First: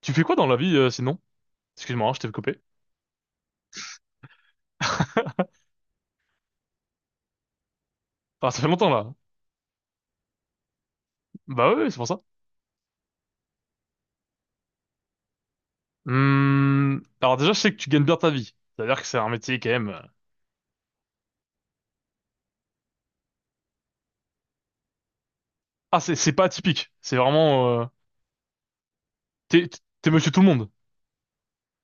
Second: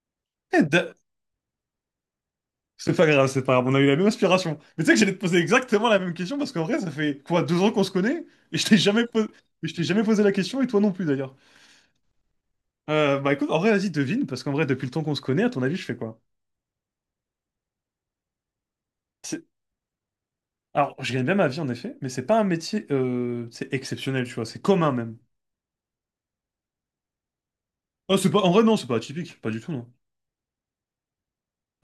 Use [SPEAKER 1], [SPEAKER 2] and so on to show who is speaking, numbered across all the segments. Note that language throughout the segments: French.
[SPEAKER 1] Tu fais quoi dans la
[SPEAKER 2] Eh,
[SPEAKER 1] vie
[SPEAKER 2] da-
[SPEAKER 1] sinon? Excuse-moi, hein, je t'ai coupé.
[SPEAKER 2] C'est pas grave, on a eu la même inspiration. Mais tu sais que j'allais te poser exactement la même question parce qu'en vrai, ça fait quoi, 2 ans qu'on se connaît
[SPEAKER 1] Ah,
[SPEAKER 2] et
[SPEAKER 1] ça
[SPEAKER 2] je
[SPEAKER 1] fait
[SPEAKER 2] t'ai
[SPEAKER 1] longtemps
[SPEAKER 2] jamais
[SPEAKER 1] là.
[SPEAKER 2] posé, et je t'ai jamais posé la question et toi non plus d'ailleurs.
[SPEAKER 1] Bah oui, c'est pour ça.
[SPEAKER 2] Bah écoute, en vrai, vas-y, devine parce qu'en vrai, depuis le temps qu'on se connaît, à ton avis, je fais quoi?
[SPEAKER 1] Alors déjà, je sais que tu gagnes bien ta vie. C'est-à-dire que c'est un
[SPEAKER 2] C'est-
[SPEAKER 1] métier quand même.
[SPEAKER 2] Alors, je gagne bien ma vie en effet, mais c'est pas un métier, c'est exceptionnel, tu vois, c'est commun même.
[SPEAKER 1] Ah, c'est pas atypique. C'est vraiment.
[SPEAKER 2] Oh, c'est pas, en vrai, non, c'est pas atypique, pas du
[SPEAKER 1] T'es
[SPEAKER 2] tout, non.
[SPEAKER 1] t'es monsieur tout le monde.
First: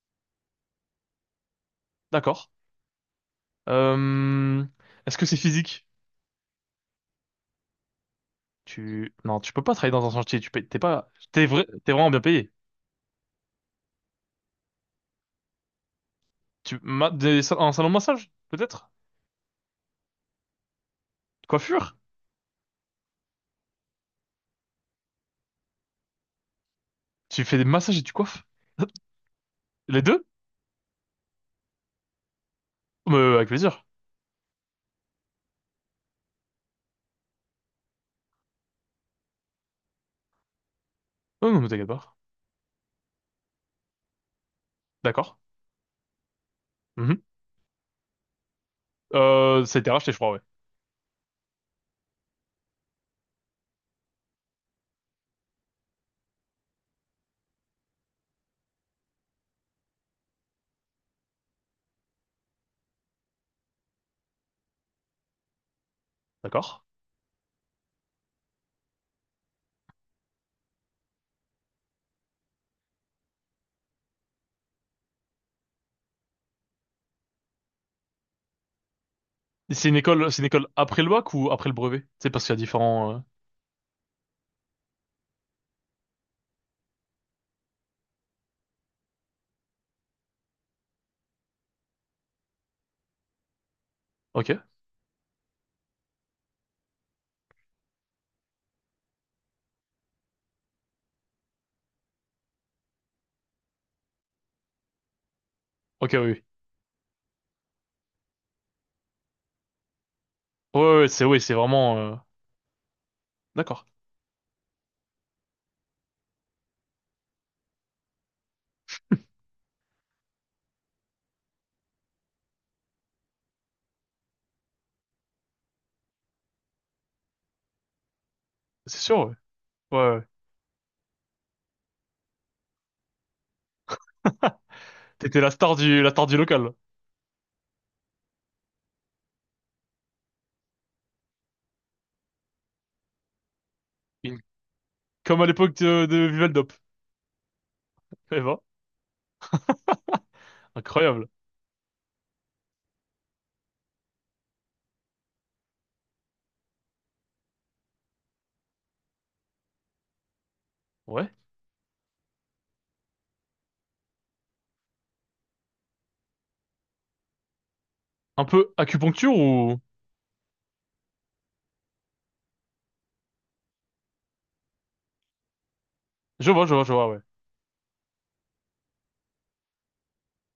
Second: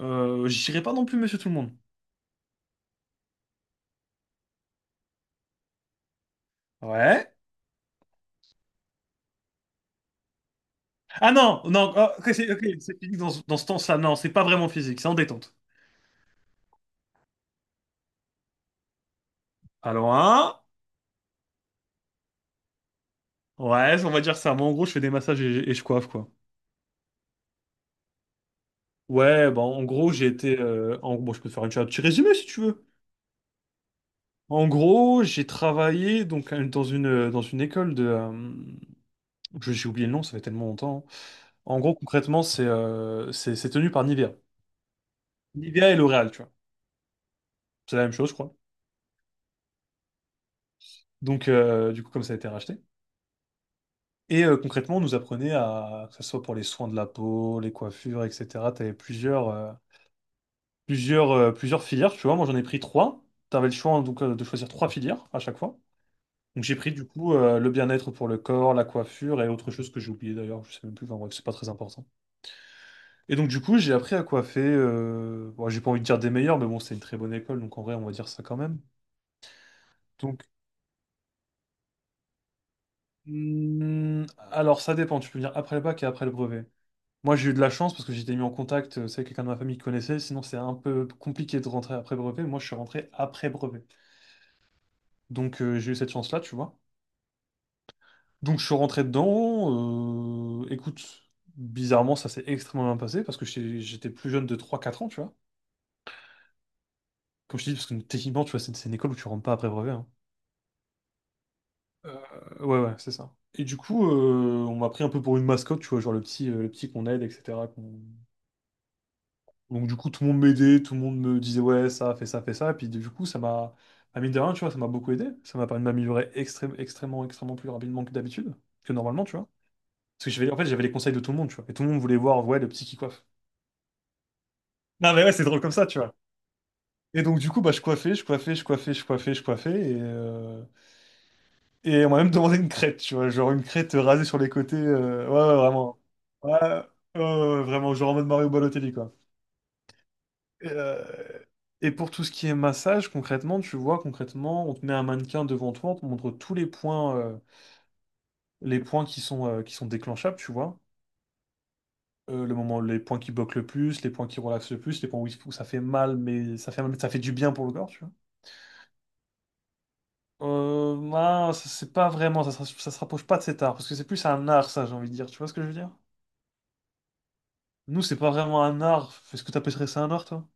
[SPEAKER 2] J'irai pas non plus, monsieur tout le monde.
[SPEAKER 1] D'accord. Hum, est-ce que c'est physique?
[SPEAKER 2] Ouais.
[SPEAKER 1] Tu non, tu peux pas travailler dans un chantier. Tu payes- t'es pas
[SPEAKER 2] Ah
[SPEAKER 1] t'es
[SPEAKER 2] non,
[SPEAKER 1] vrai t'es
[SPEAKER 2] non, oh,
[SPEAKER 1] vraiment bien payé.
[SPEAKER 2] ok, c'est physique dans ce temps-là, non, c'est pas vraiment physique, c'est en détente.
[SPEAKER 1] Tu ma- des sa- Un salon de massage peut-être?
[SPEAKER 2] Allons, hein?
[SPEAKER 1] Coiffure?
[SPEAKER 2] Ouais, on va dire ça. Moi, en gros, je fais des massages et je coiffe, quoi.
[SPEAKER 1] Tu fais des massages et tu coiffes?
[SPEAKER 2] Ouais, bah, en
[SPEAKER 1] Les
[SPEAKER 2] gros,
[SPEAKER 1] deux?
[SPEAKER 2] bon, je peux te faire un petit résumé si tu veux.
[SPEAKER 1] Avec plaisir.
[SPEAKER 2] En gros, j'ai travaillé donc, dans une école de. J'ai oublié le nom, ça fait tellement longtemps, hein.
[SPEAKER 1] Oh, non, mais
[SPEAKER 2] En
[SPEAKER 1] t'inquiète
[SPEAKER 2] gros,
[SPEAKER 1] pas.
[SPEAKER 2] concrètement, c'est tenu par Nivea.
[SPEAKER 1] D'accord.
[SPEAKER 2] Nivea et L'Oréal, tu vois.
[SPEAKER 1] Mhm.
[SPEAKER 2] C'est la même chose, je crois.
[SPEAKER 1] Ça a été racheté, je crois, ouais.
[SPEAKER 2] Donc, du coup, comme ça a été racheté. Et concrètement, on nous apprenait à, que ce soit pour les soins de la peau, les coiffures, etc. Tu avais plusieurs filières, tu vois. Moi, j'en ai pris trois. Tu avais le choix donc, de choisir trois filières à chaque fois. Donc, j'ai
[SPEAKER 1] D'accord.
[SPEAKER 2] pris du coup, le bien-être pour le corps, la coiffure et autre chose que j'ai oublié d'ailleurs, je sais même plus, enfin bref, c'est pas très important. Et donc, du coup, j'ai appris à coiffer. Bon, j'ai pas envie de dire des meilleurs, mais bon, c'est une très bonne école, donc en vrai, on va dire ça quand même.
[SPEAKER 1] C'est
[SPEAKER 2] Donc,
[SPEAKER 1] une école après le bac ou après le brevet? C'est parce qu'il y a différents.
[SPEAKER 2] hmm, alors ça dépend, tu peux venir après le bac et après le brevet. Moi, j'ai eu de la chance parce que j'étais mis en contact, c'est avec quelqu'un de ma famille qui connaissait, sinon c'est un peu compliqué de rentrer après brevet. Moi, je suis rentré après brevet.
[SPEAKER 1] Ok.
[SPEAKER 2] Donc, j'ai eu cette chance-là, tu vois. Donc je suis rentré dedans. Écoute, bizarrement, ça s'est extrêmement bien passé parce que j'étais plus jeune de 3 4 ans, tu vois.
[SPEAKER 1] Ok, oui, oui.
[SPEAKER 2] Comme je te dis, parce que techniquement, tu vois, c'est une école où tu rentres pas après brevet, hein.
[SPEAKER 1] Ouais, ouais, ouais, c'est vraiment.
[SPEAKER 2] Euh, ouais, ouais, c'est ça. Et du
[SPEAKER 1] D'accord.
[SPEAKER 2] coup, on m'a pris un peu pour une mascotte, tu vois, genre le petit qu'on aide, etc. qu'on- Donc du coup, tout le monde m'aidait, tout le monde me disait, ouais, ça, fais ça, fais ça. Et puis du coup, à mine de rien, tu vois, ça m'a beaucoup aidé. Ça m'a permis de m'améliorer extrêmement plus rapidement que d'habitude, que
[SPEAKER 1] C'est sûr,
[SPEAKER 2] normalement, tu
[SPEAKER 1] ouais.
[SPEAKER 2] vois.
[SPEAKER 1] Ouais, ouais.
[SPEAKER 2] Parce que j'avais, en fait, j'avais les conseils de tout le monde, tu vois. Et tout le monde voulait voir, ouais, le petit qui coiffe. Non, mais ouais,
[SPEAKER 1] T'étais
[SPEAKER 2] c'est drôle comme ça, tu
[SPEAKER 1] la
[SPEAKER 2] vois.
[SPEAKER 1] star du local.
[SPEAKER 2] Et donc, du coup, bah, je coiffais, je coiffais, je coiffais, je coiffais, je coiffais. Et on m'a même demandé une crête, tu vois. Genre une crête rasée sur
[SPEAKER 1] Une-
[SPEAKER 2] les côtés. Ouais,
[SPEAKER 1] Comme à
[SPEAKER 2] ouais,
[SPEAKER 1] l'époque
[SPEAKER 2] vraiment.
[SPEAKER 1] de
[SPEAKER 2] Ouais,
[SPEAKER 1] Viveldop.
[SPEAKER 2] ouais, ouais, vraiment, genre en mode
[SPEAKER 1] Eh
[SPEAKER 2] Mario
[SPEAKER 1] ben,
[SPEAKER 2] Balotelli, quoi. Et, euh,
[SPEAKER 1] incroyable.
[SPEAKER 2] et pour tout ce qui est massage, concrètement, tu vois, concrètement, on te met un mannequin devant toi, on te montre tous les points, les points qui sont déclenchables, tu vois.
[SPEAKER 1] Ouais.
[SPEAKER 2] Le moment, les points qui bloquent le plus, les points qui relaxent le plus, les points où ça fait mal, mais ça fait du bien pour le corps, tu vois.
[SPEAKER 1] Un peu acupuncture ou?
[SPEAKER 2] Non, c'est pas vraiment, ça, ça se rapproche pas de cet art, parce que c'est plus un art, ça, j'ai envie de dire. Tu vois ce que je veux dire?
[SPEAKER 1] Je vois, je vois, je vois, ouais.
[SPEAKER 2] Nous, c'est pas vraiment un art. Est-ce que t'appellerais ça un art, toi?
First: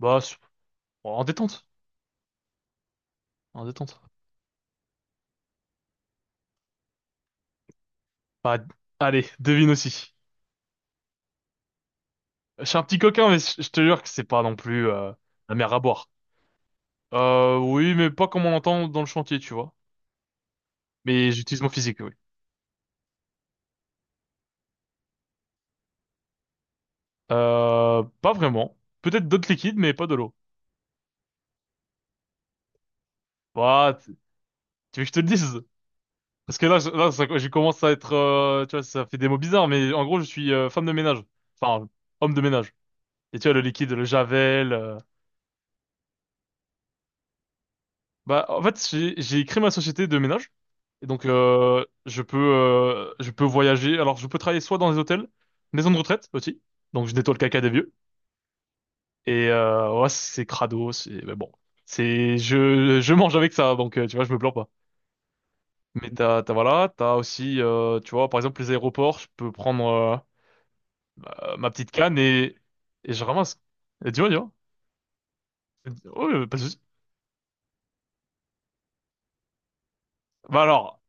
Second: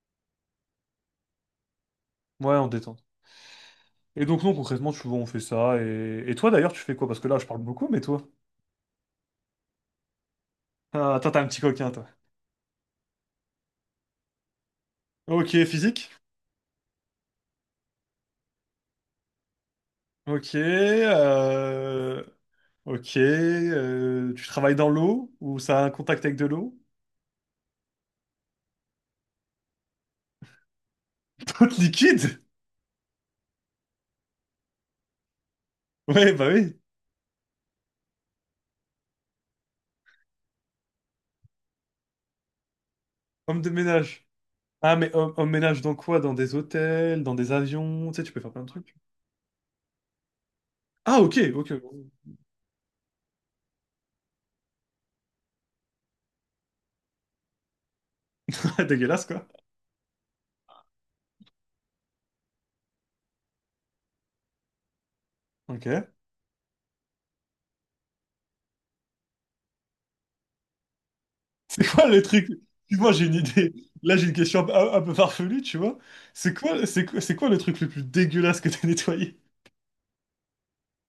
[SPEAKER 1] Bah, c'est- bon, en détente,
[SPEAKER 2] Ouais, on détend.
[SPEAKER 1] en détente.
[SPEAKER 2] Et donc, non, concrètement, tu vois, on fait ça. Et toi, d'ailleurs, tu fais quoi? Parce que là, je parle beaucoup, mais toi?
[SPEAKER 1] Bah, allez, devine aussi.
[SPEAKER 2] Ah, toi, t'es un petit coquin, toi.
[SPEAKER 1] Je suis un petit coquin, mais je te jure que c'est pas non plus,
[SPEAKER 2] Ok,
[SPEAKER 1] la mer à boire.
[SPEAKER 2] physique?
[SPEAKER 1] Oui, mais pas comme on l'entend dans le chantier, tu vois.
[SPEAKER 2] Ok,
[SPEAKER 1] Mais j'utilise mon physique, oui.
[SPEAKER 2] euh... Ok, tu travailles dans l'eau? Ou ça a un contact avec de l'eau?
[SPEAKER 1] Pas vraiment. Peut-être d'autres liquides, mais pas de l'eau.
[SPEAKER 2] toute liquide?
[SPEAKER 1] Bah, tu veux que je te le dise?
[SPEAKER 2] Ouais, bah
[SPEAKER 1] Parce que
[SPEAKER 2] oui,
[SPEAKER 1] là, je commence à être, tu vois, ça fait des mots bizarres, mais en gros, je suis femme de ménage. Enfin, homme de ménage. Et tu vois, le
[SPEAKER 2] homme de
[SPEAKER 1] liquide, le
[SPEAKER 2] ménage.
[SPEAKER 1] Javel.
[SPEAKER 2] Ah,
[SPEAKER 1] euh,
[SPEAKER 2] mais emménage dans quoi? Dans des hôtels, dans des avions, tu sais, tu peux
[SPEAKER 1] Bah,
[SPEAKER 2] faire
[SPEAKER 1] en
[SPEAKER 2] plein de
[SPEAKER 1] fait,
[SPEAKER 2] trucs.
[SPEAKER 1] j'ai créé ma société de ménage. Et
[SPEAKER 2] Ah,
[SPEAKER 1] donc,
[SPEAKER 2] ok, ok.
[SPEAKER 1] je peux voyager. Alors, je peux travailler soit dans des hôtels, maisons de retraite aussi. Donc, je nettoie le caca des vieux.
[SPEAKER 2] Dégueulasse, quoi.
[SPEAKER 1] Et ouais, c'est crado, c'est mais bon, c'est je mange avec ça, donc tu vois, je me plains pas.
[SPEAKER 2] Ok.
[SPEAKER 1] Mais t'as voilà, t'as aussi tu vois, par exemple les aéroports, je peux prendre ma
[SPEAKER 2] C'est
[SPEAKER 1] petite
[SPEAKER 2] quoi
[SPEAKER 1] canne
[SPEAKER 2] le truc?
[SPEAKER 1] et
[SPEAKER 2] Excuse-moi,
[SPEAKER 1] je
[SPEAKER 2] j'ai une
[SPEAKER 1] ramasse.
[SPEAKER 2] idée.
[SPEAKER 1] Et
[SPEAKER 2] Là, j'ai une
[SPEAKER 1] tu vois.
[SPEAKER 2] question un peu farfelue, tu vois.
[SPEAKER 1] Ouais,
[SPEAKER 2] C'est
[SPEAKER 1] pas de souci.
[SPEAKER 2] quoi, c'est, quoi- c'est quoi le truc le plus dégueulasse que t'as nettoyé?
[SPEAKER 1] Bah alors,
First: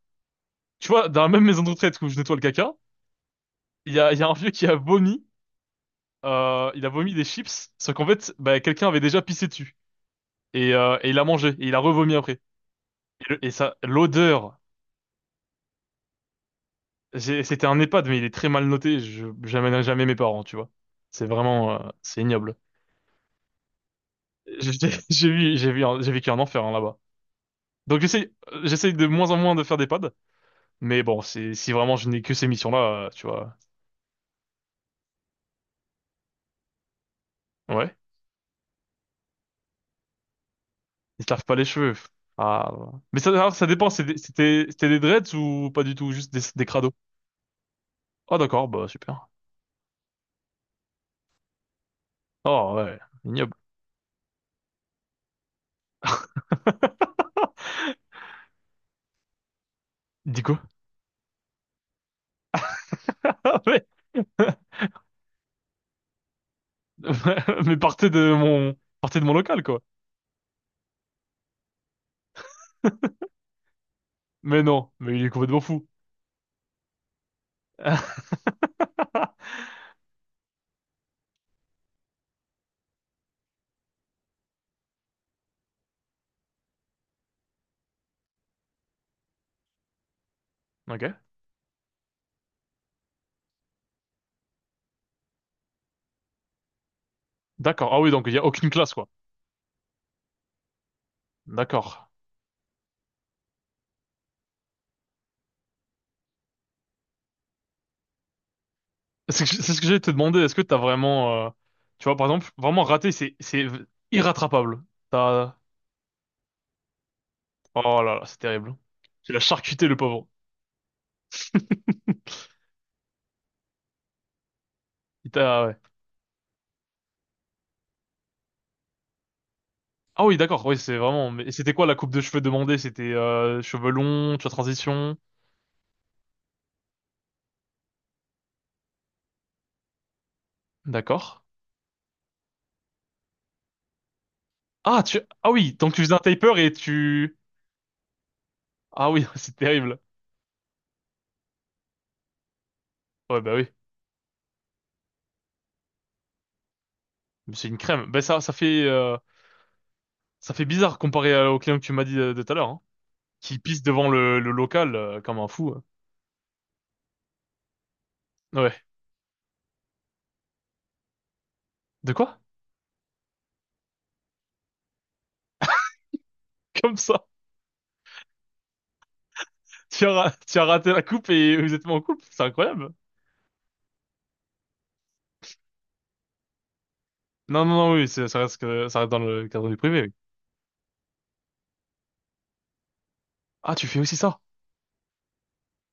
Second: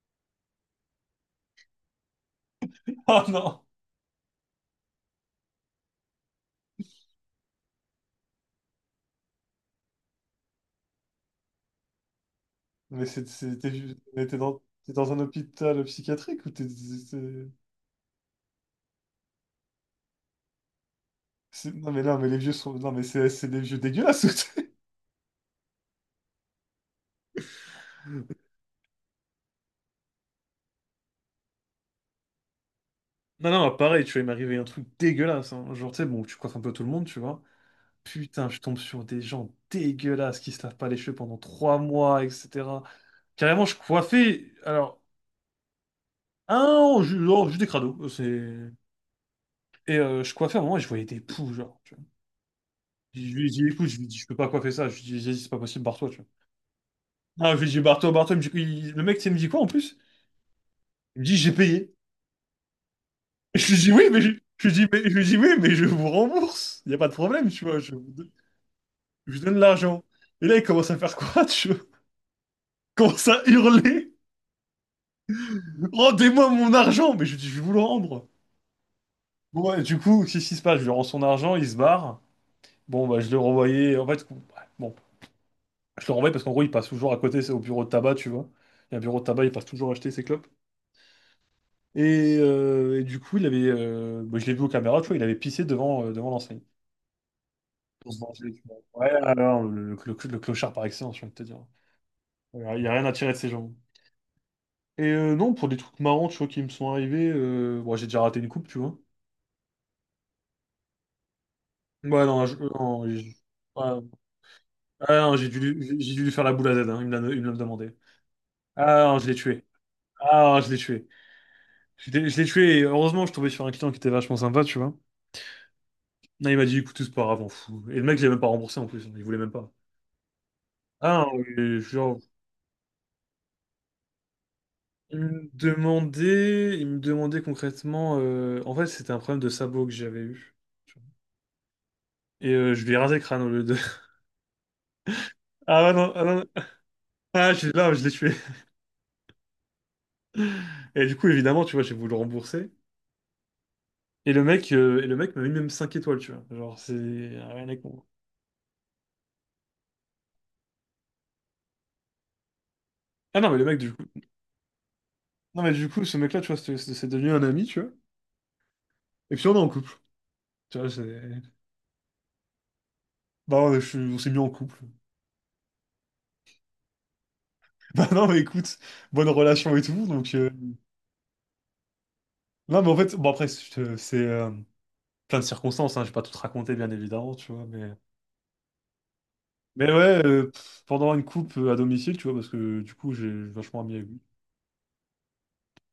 [SPEAKER 1] tu vois, dans la même maison de retraite où je nettoie le caca,
[SPEAKER 2] Ah non!
[SPEAKER 1] il y a un vieux qui a vomi, il a vomi des chips, sauf qu'en fait, bah quelqu'un avait déjà pissé dessus et il a mangé et il a revomi après.
[SPEAKER 2] Mais
[SPEAKER 1] Et, le- et ça,
[SPEAKER 2] mais t'es
[SPEAKER 1] l'odeur
[SPEAKER 2] dans, t'es dans un hôpital psychiatrique ou t'es...
[SPEAKER 1] C'était un EHPAD, mais il est très mal noté. Je J'amènerai jamais mes parents, tu vois. C'est vraiment,
[SPEAKER 2] Non, mais là,
[SPEAKER 1] c'est
[SPEAKER 2] mais les vieux
[SPEAKER 1] ignoble.
[SPEAKER 2] sont... Non, mais c'est des vieux dégueulasses.
[SPEAKER 1] J'ai j'ai vu, j'ai vécu un enfer hein, là-bas. Donc j'essaye de moins en moins de faire des pads, mais bon, c'est si vraiment je n'ai que ces missions-là, tu
[SPEAKER 2] Non,
[SPEAKER 1] vois.
[SPEAKER 2] non, pareil, tu vois, il m'est arrivé un truc dégueulasse, hein. Genre, tu sais, bon, tu coiffes un peu tout le monde, tu vois.
[SPEAKER 1] Ouais,
[SPEAKER 2] Putain, je tombe sur des gens dégueulasses qui se lavent pas les cheveux
[SPEAKER 1] ils se
[SPEAKER 2] pendant
[SPEAKER 1] lavent pas les
[SPEAKER 2] trois
[SPEAKER 1] cheveux.
[SPEAKER 2] mois,
[SPEAKER 1] Ah,
[SPEAKER 2] etc.
[SPEAKER 1] voilà, mais ça, alors,
[SPEAKER 2] Carrément,
[SPEAKER 1] ça
[SPEAKER 2] je
[SPEAKER 1] dépend.
[SPEAKER 2] coiffais.
[SPEAKER 1] C'était, c'était des
[SPEAKER 2] Alors,
[SPEAKER 1] dreads ou pas du tout, juste des crados.
[SPEAKER 2] un oh, juste des crados.
[SPEAKER 1] Ah d'accord, bah
[SPEAKER 2] C'est...
[SPEAKER 1] super.
[SPEAKER 2] Et je coiffais à un moment et je voyais des poux, genre, tu vois.
[SPEAKER 1] Oh ouais,
[SPEAKER 2] Je lui ai
[SPEAKER 1] ignoble.
[SPEAKER 2] dit, écoute, je lui ai dit, je peux pas coiffer ça. Je lui ai dit, c'est pas possible, barre-toi, tu vois. Ah, je lui ai dit, barre-toi, barre-toi. Il me dit- il- Le mec, tu sais, il me dit quoi en plus?
[SPEAKER 1] Dis quoi?
[SPEAKER 2] Il me dit, j'ai payé. Et
[SPEAKER 1] Ah,
[SPEAKER 2] je lui ai
[SPEAKER 1] ouais.
[SPEAKER 2] dit, oui, mais je lui ai dit, mais, je lui ai dit, oui, mais je vous rembourse. Il n'y a pas de problème, tu
[SPEAKER 1] Mais
[SPEAKER 2] vois.
[SPEAKER 1] partez de mon
[SPEAKER 2] Je vous donne
[SPEAKER 1] local, quoi.
[SPEAKER 2] l'argent. Et là, il commence à faire quoi, tu vois? Il commence à hurler.
[SPEAKER 1] Mais non, mais il est complètement fou.
[SPEAKER 2] Rendez-moi mon argent! Mais je lui dis, je vais vous le rendre. Bon, ouais, du coup, qu'est-ce qui se passe? Je lui rends son argent, il se barre. Bon, bah, je le renvoyais. En fait, bon, je le renvoyais parce qu'en gros, il passe toujours à côté, c'est au bureau de tabac, tu vois. Il y a un bureau de tabac, il passe toujours acheter ses clopes.
[SPEAKER 1] Ok.
[SPEAKER 2] Et du coup, il avait, bah, je l'ai vu aux caméras, tu vois, il avait pissé devant l'enseigne.
[SPEAKER 1] D'accord. Ah oui,
[SPEAKER 2] Pour se
[SPEAKER 1] donc il n'y a
[SPEAKER 2] venger, tu
[SPEAKER 1] aucune
[SPEAKER 2] vois.
[SPEAKER 1] classe, quoi.
[SPEAKER 2] Ouais, alors, le clochard par excellence, je viens de te dire.
[SPEAKER 1] D'accord.
[SPEAKER 2] Alors, il n'y a rien à tirer de ces gens. Et non, pour des trucs marrants, tu vois, qui me sont arrivés, bon, j'ai déjà raté une coupe, tu vois.
[SPEAKER 1] C'est ce que j'allais te demander. Est-ce que t'as vraiment, tu vois,
[SPEAKER 2] Ouais,
[SPEAKER 1] par
[SPEAKER 2] non,
[SPEAKER 1] exemple, vraiment
[SPEAKER 2] non,
[SPEAKER 1] raté, c'est
[SPEAKER 2] ouais.
[SPEAKER 1] irrattrapable.
[SPEAKER 2] Ah ouais, non, j'ai
[SPEAKER 1] T'as,
[SPEAKER 2] dû, lui- j'ai dû lui faire la boule à Z, hein, il me l'a demandé.
[SPEAKER 1] oh là là, c'est terrible.
[SPEAKER 2] Ah non, je
[SPEAKER 1] Tu
[SPEAKER 2] l'ai
[SPEAKER 1] l'as
[SPEAKER 2] tué.
[SPEAKER 1] charcuté, le pauvre.
[SPEAKER 2] Ah non, je l'ai tué. Je l'ai tué et heureusement, je tombais sur un client qui était vachement sympa, tu vois.
[SPEAKER 1] Ah ouais.
[SPEAKER 2] Non, il m'a dit, écoute, c'est pas grave, on fout. Et le mec, il avait même pas remboursé en plus, il voulait même pas.
[SPEAKER 1] Ah oui, d'accord. Oui, c'est
[SPEAKER 2] Ah
[SPEAKER 1] vraiment.
[SPEAKER 2] non,
[SPEAKER 1] Mais c'était
[SPEAKER 2] et
[SPEAKER 1] quoi la coupe
[SPEAKER 2] genre,
[SPEAKER 1] de cheveux demandée? C'était cheveux longs, tu as transition.
[SPEAKER 2] il me demandait concrètement. En fait, c'était un problème de sabot que j'avais eu.
[SPEAKER 1] D'accord.
[SPEAKER 2] Et je lui ai rasé le crâne au lieu de.
[SPEAKER 1] Ah oui,
[SPEAKER 2] Ah
[SPEAKER 1] donc
[SPEAKER 2] ouais,
[SPEAKER 1] tu
[SPEAKER 2] non,
[SPEAKER 1] faisais un
[SPEAKER 2] ah, non,
[SPEAKER 1] taper et
[SPEAKER 2] là, je l'ai tué.
[SPEAKER 1] ah oui, c'est terrible.
[SPEAKER 2] Et du coup, évidemment, tu vois, j'ai voulu le rembourser.
[SPEAKER 1] Ouais, bah oui.
[SPEAKER 2] Et le mec m'a mis même 5 étoiles, tu vois. Genre, c'est
[SPEAKER 1] Mais c'est
[SPEAKER 2] rien à
[SPEAKER 1] une
[SPEAKER 2] con.
[SPEAKER 1] crème. Ben ça, ça fait bizarre comparé au client que tu m'as dit de tout à l'heure, hein,
[SPEAKER 2] Ah non, mais
[SPEAKER 1] qui
[SPEAKER 2] le mec,
[SPEAKER 1] pisse
[SPEAKER 2] du coup.
[SPEAKER 1] devant le local comme un
[SPEAKER 2] Non,
[SPEAKER 1] fou,
[SPEAKER 2] mais
[SPEAKER 1] hein.
[SPEAKER 2] du coup, ce mec-là, tu vois, c'est devenu un ami, tu vois.
[SPEAKER 1] Ouais.
[SPEAKER 2] Et puis on est en couple. Tu vois, c'est.
[SPEAKER 1] De quoi?
[SPEAKER 2] Bah, on s'est mis en couple.
[SPEAKER 1] Comme ça.
[SPEAKER 2] Bah non, mais écoute, bonne relation et tout. Donc.
[SPEAKER 1] Tu as raté la coupe et vous êtes pas en couple, c'est
[SPEAKER 2] Non,
[SPEAKER 1] incroyable.
[SPEAKER 2] mais en fait, bon, après, c'est plein de circonstances, hein, je vais pas tout te raconter, bien évidemment, tu vois.
[SPEAKER 1] Non, non, non,
[SPEAKER 2] Mais,
[SPEAKER 1] oui, ça reste dans le cadre du
[SPEAKER 2] mais
[SPEAKER 1] privé, oui.
[SPEAKER 2] ouais, pendant une coupe, à domicile, tu vois, parce que du coup, j'ai
[SPEAKER 1] Ah,
[SPEAKER 2] vachement
[SPEAKER 1] tu
[SPEAKER 2] ami
[SPEAKER 1] fais
[SPEAKER 2] avec
[SPEAKER 1] aussi
[SPEAKER 2] lui.
[SPEAKER 1] ça?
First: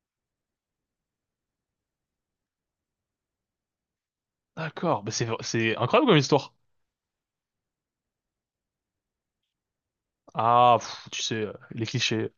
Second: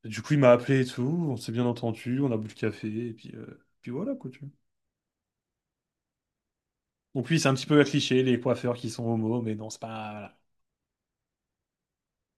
[SPEAKER 2] Et du coup, il m'a appelé et tout, on s'est bien entendu, on a bu le café, et puis voilà, quoi, tu vois.
[SPEAKER 1] D'accord. Bah, c'est incroyable comme histoire.
[SPEAKER 2] Donc oui, c'est un petit peu un cliché, les coiffeurs qui sont homo, mais non, c'est pas, voilà.
[SPEAKER 1] Ah, pff, tu sais, les clichés.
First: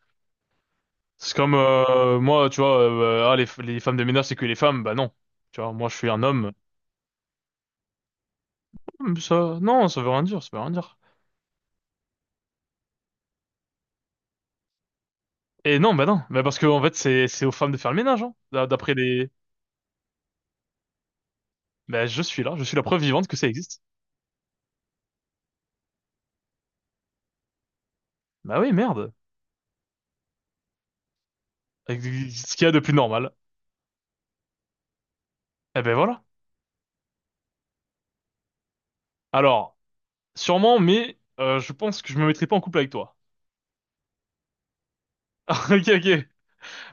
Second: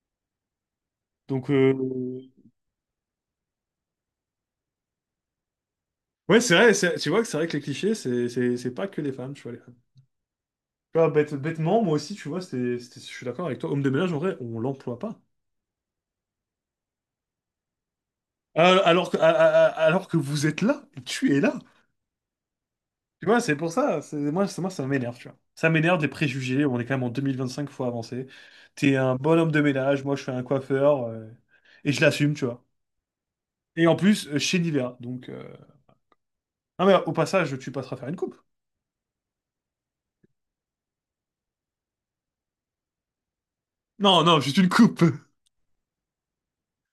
[SPEAKER 1] C'est
[SPEAKER 2] Donc.
[SPEAKER 1] comme
[SPEAKER 2] euh,
[SPEAKER 1] moi, tu vois, ah, les femmes de ménage, c'est que les femmes. Bah non. Tu vois, moi, je suis un
[SPEAKER 2] Ouais,
[SPEAKER 1] homme.
[SPEAKER 2] c'est vrai, tu vois que c'est vrai que les clichés, c'est pas que les femmes, tu vois.
[SPEAKER 1] Ça,
[SPEAKER 2] Les femmes.
[SPEAKER 1] non, ça veut rien dire, ça veut rien dire.
[SPEAKER 2] Tu vois, bêtement, moi aussi, tu vois, je suis d'accord avec toi. Homme de ménage, en vrai, on l'emploie pas.
[SPEAKER 1] Et non, bah non, bah parce que en fait c'est aux femmes de faire le ménage, hein. D'après
[SPEAKER 2] Alors que, a-
[SPEAKER 1] les,
[SPEAKER 2] a- a- alors que vous êtes là, tu es là.
[SPEAKER 1] bah je suis là, je suis la preuve vivante
[SPEAKER 2] Tu
[SPEAKER 1] que
[SPEAKER 2] vois,
[SPEAKER 1] ça
[SPEAKER 2] c'est pour
[SPEAKER 1] existe.
[SPEAKER 2] ça, moi, ça m'énerve, tu vois. Ça m'énerve des préjugés, on est quand même en 2025, faut avancer.
[SPEAKER 1] Bah oui,
[SPEAKER 2] T'es
[SPEAKER 1] merde.
[SPEAKER 2] un bon homme de ménage, moi je suis un coiffeur, et je l'assume, tu
[SPEAKER 1] Ce
[SPEAKER 2] vois.
[SPEAKER 1] qu'il y a de plus normal.
[SPEAKER 2] Et en plus, chez Nivea, donc...
[SPEAKER 1] Eh ben voilà.
[SPEAKER 2] Ah mais au passage, tu passeras faire une coupe.
[SPEAKER 1] Alors, sûrement, mais je pense que je me mettrai pas en couple avec toi.
[SPEAKER 2] Non, non, juste une coupe.
[SPEAKER 1] Ah, ok, ok.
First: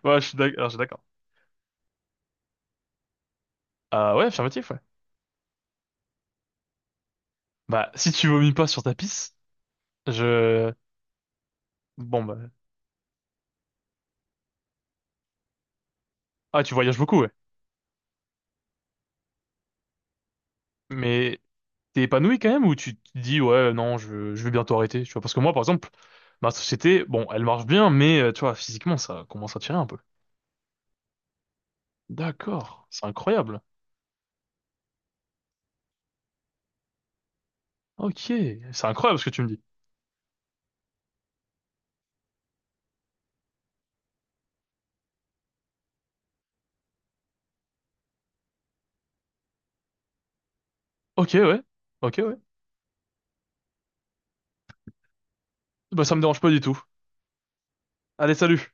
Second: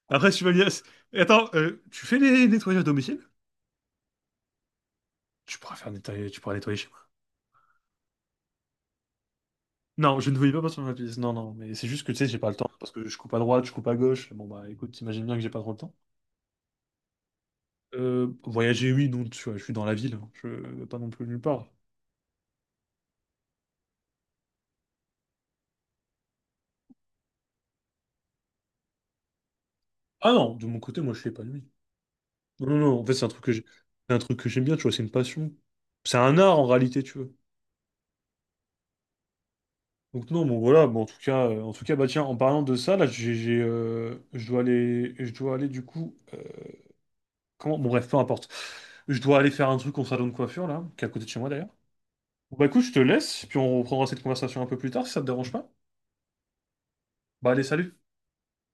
[SPEAKER 2] Après, tu vas bien...
[SPEAKER 1] Alors, je suis d'accord.
[SPEAKER 2] Attends, tu fais les nettoyages à domicile?
[SPEAKER 1] Ah ouais, affirmatif, ouais.
[SPEAKER 2] Tu pourras nettoyer chez moi.
[SPEAKER 1] Bah si tu vomis pas sur ta pisse,
[SPEAKER 2] Non, je ne voulais pas
[SPEAKER 1] je,
[SPEAKER 2] passer sur ma pièce. Non, non, mais c'est juste que tu
[SPEAKER 1] bon
[SPEAKER 2] sais, j'ai
[SPEAKER 1] bah,
[SPEAKER 2] pas le temps. Parce que je coupe à droite, je coupe à gauche. Bon, bah écoute, t'imagines bien que j'ai pas trop le temps.
[SPEAKER 1] ah tu voyages beaucoup, ouais.
[SPEAKER 2] Voyager, oui, non, tu vois, je suis dans la ville, hein. Je vais pas non plus
[SPEAKER 1] Mais
[SPEAKER 2] nulle part.
[SPEAKER 1] t'es épanoui quand même ou tu te dis ouais non je vais bientôt arrêter tu vois parce que moi par exemple ma société bon elle marche bien mais tu vois physiquement ça commence à tirer un peu
[SPEAKER 2] Ah non, de mon côté, moi, je fais pas de nuit. Non, non,
[SPEAKER 1] d'accord
[SPEAKER 2] non,
[SPEAKER 1] c'est
[SPEAKER 2] en fait,
[SPEAKER 1] incroyable
[SPEAKER 2] c'est un truc que j'aime bien, tu vois, c'est une passion. C'est un art en réalité, tu vois.
[SPEAKER 1] ok c'est incroyable ce que tu me dis
[SPEAKER 2] Donc non, bon voilà, bon, en tout cas, bah tiens, en parlant de ça, là, je dois aller du coup, comment, bon bref, peu importe, je dois aller faire un truc au salon de coiffure là, qui est à côté de
[SPEAKER 1] ok
[SPEAKER 2] chez moi
[SPEAKER 1] ouais
[SPEAKER 2] d'ailleurs.
[SPEAKER 1] ok ouais
[SPEAKER 2] Bon, bah écoute, je te laisse, puis on reprendra cette conversation un peu plus tard si ça te dérange pas.
[SPEAKER 1] bah ça me dérange pas du tout
[SPEAKER 2] Bah allez, salut!
[SPEAKER 1] allez salut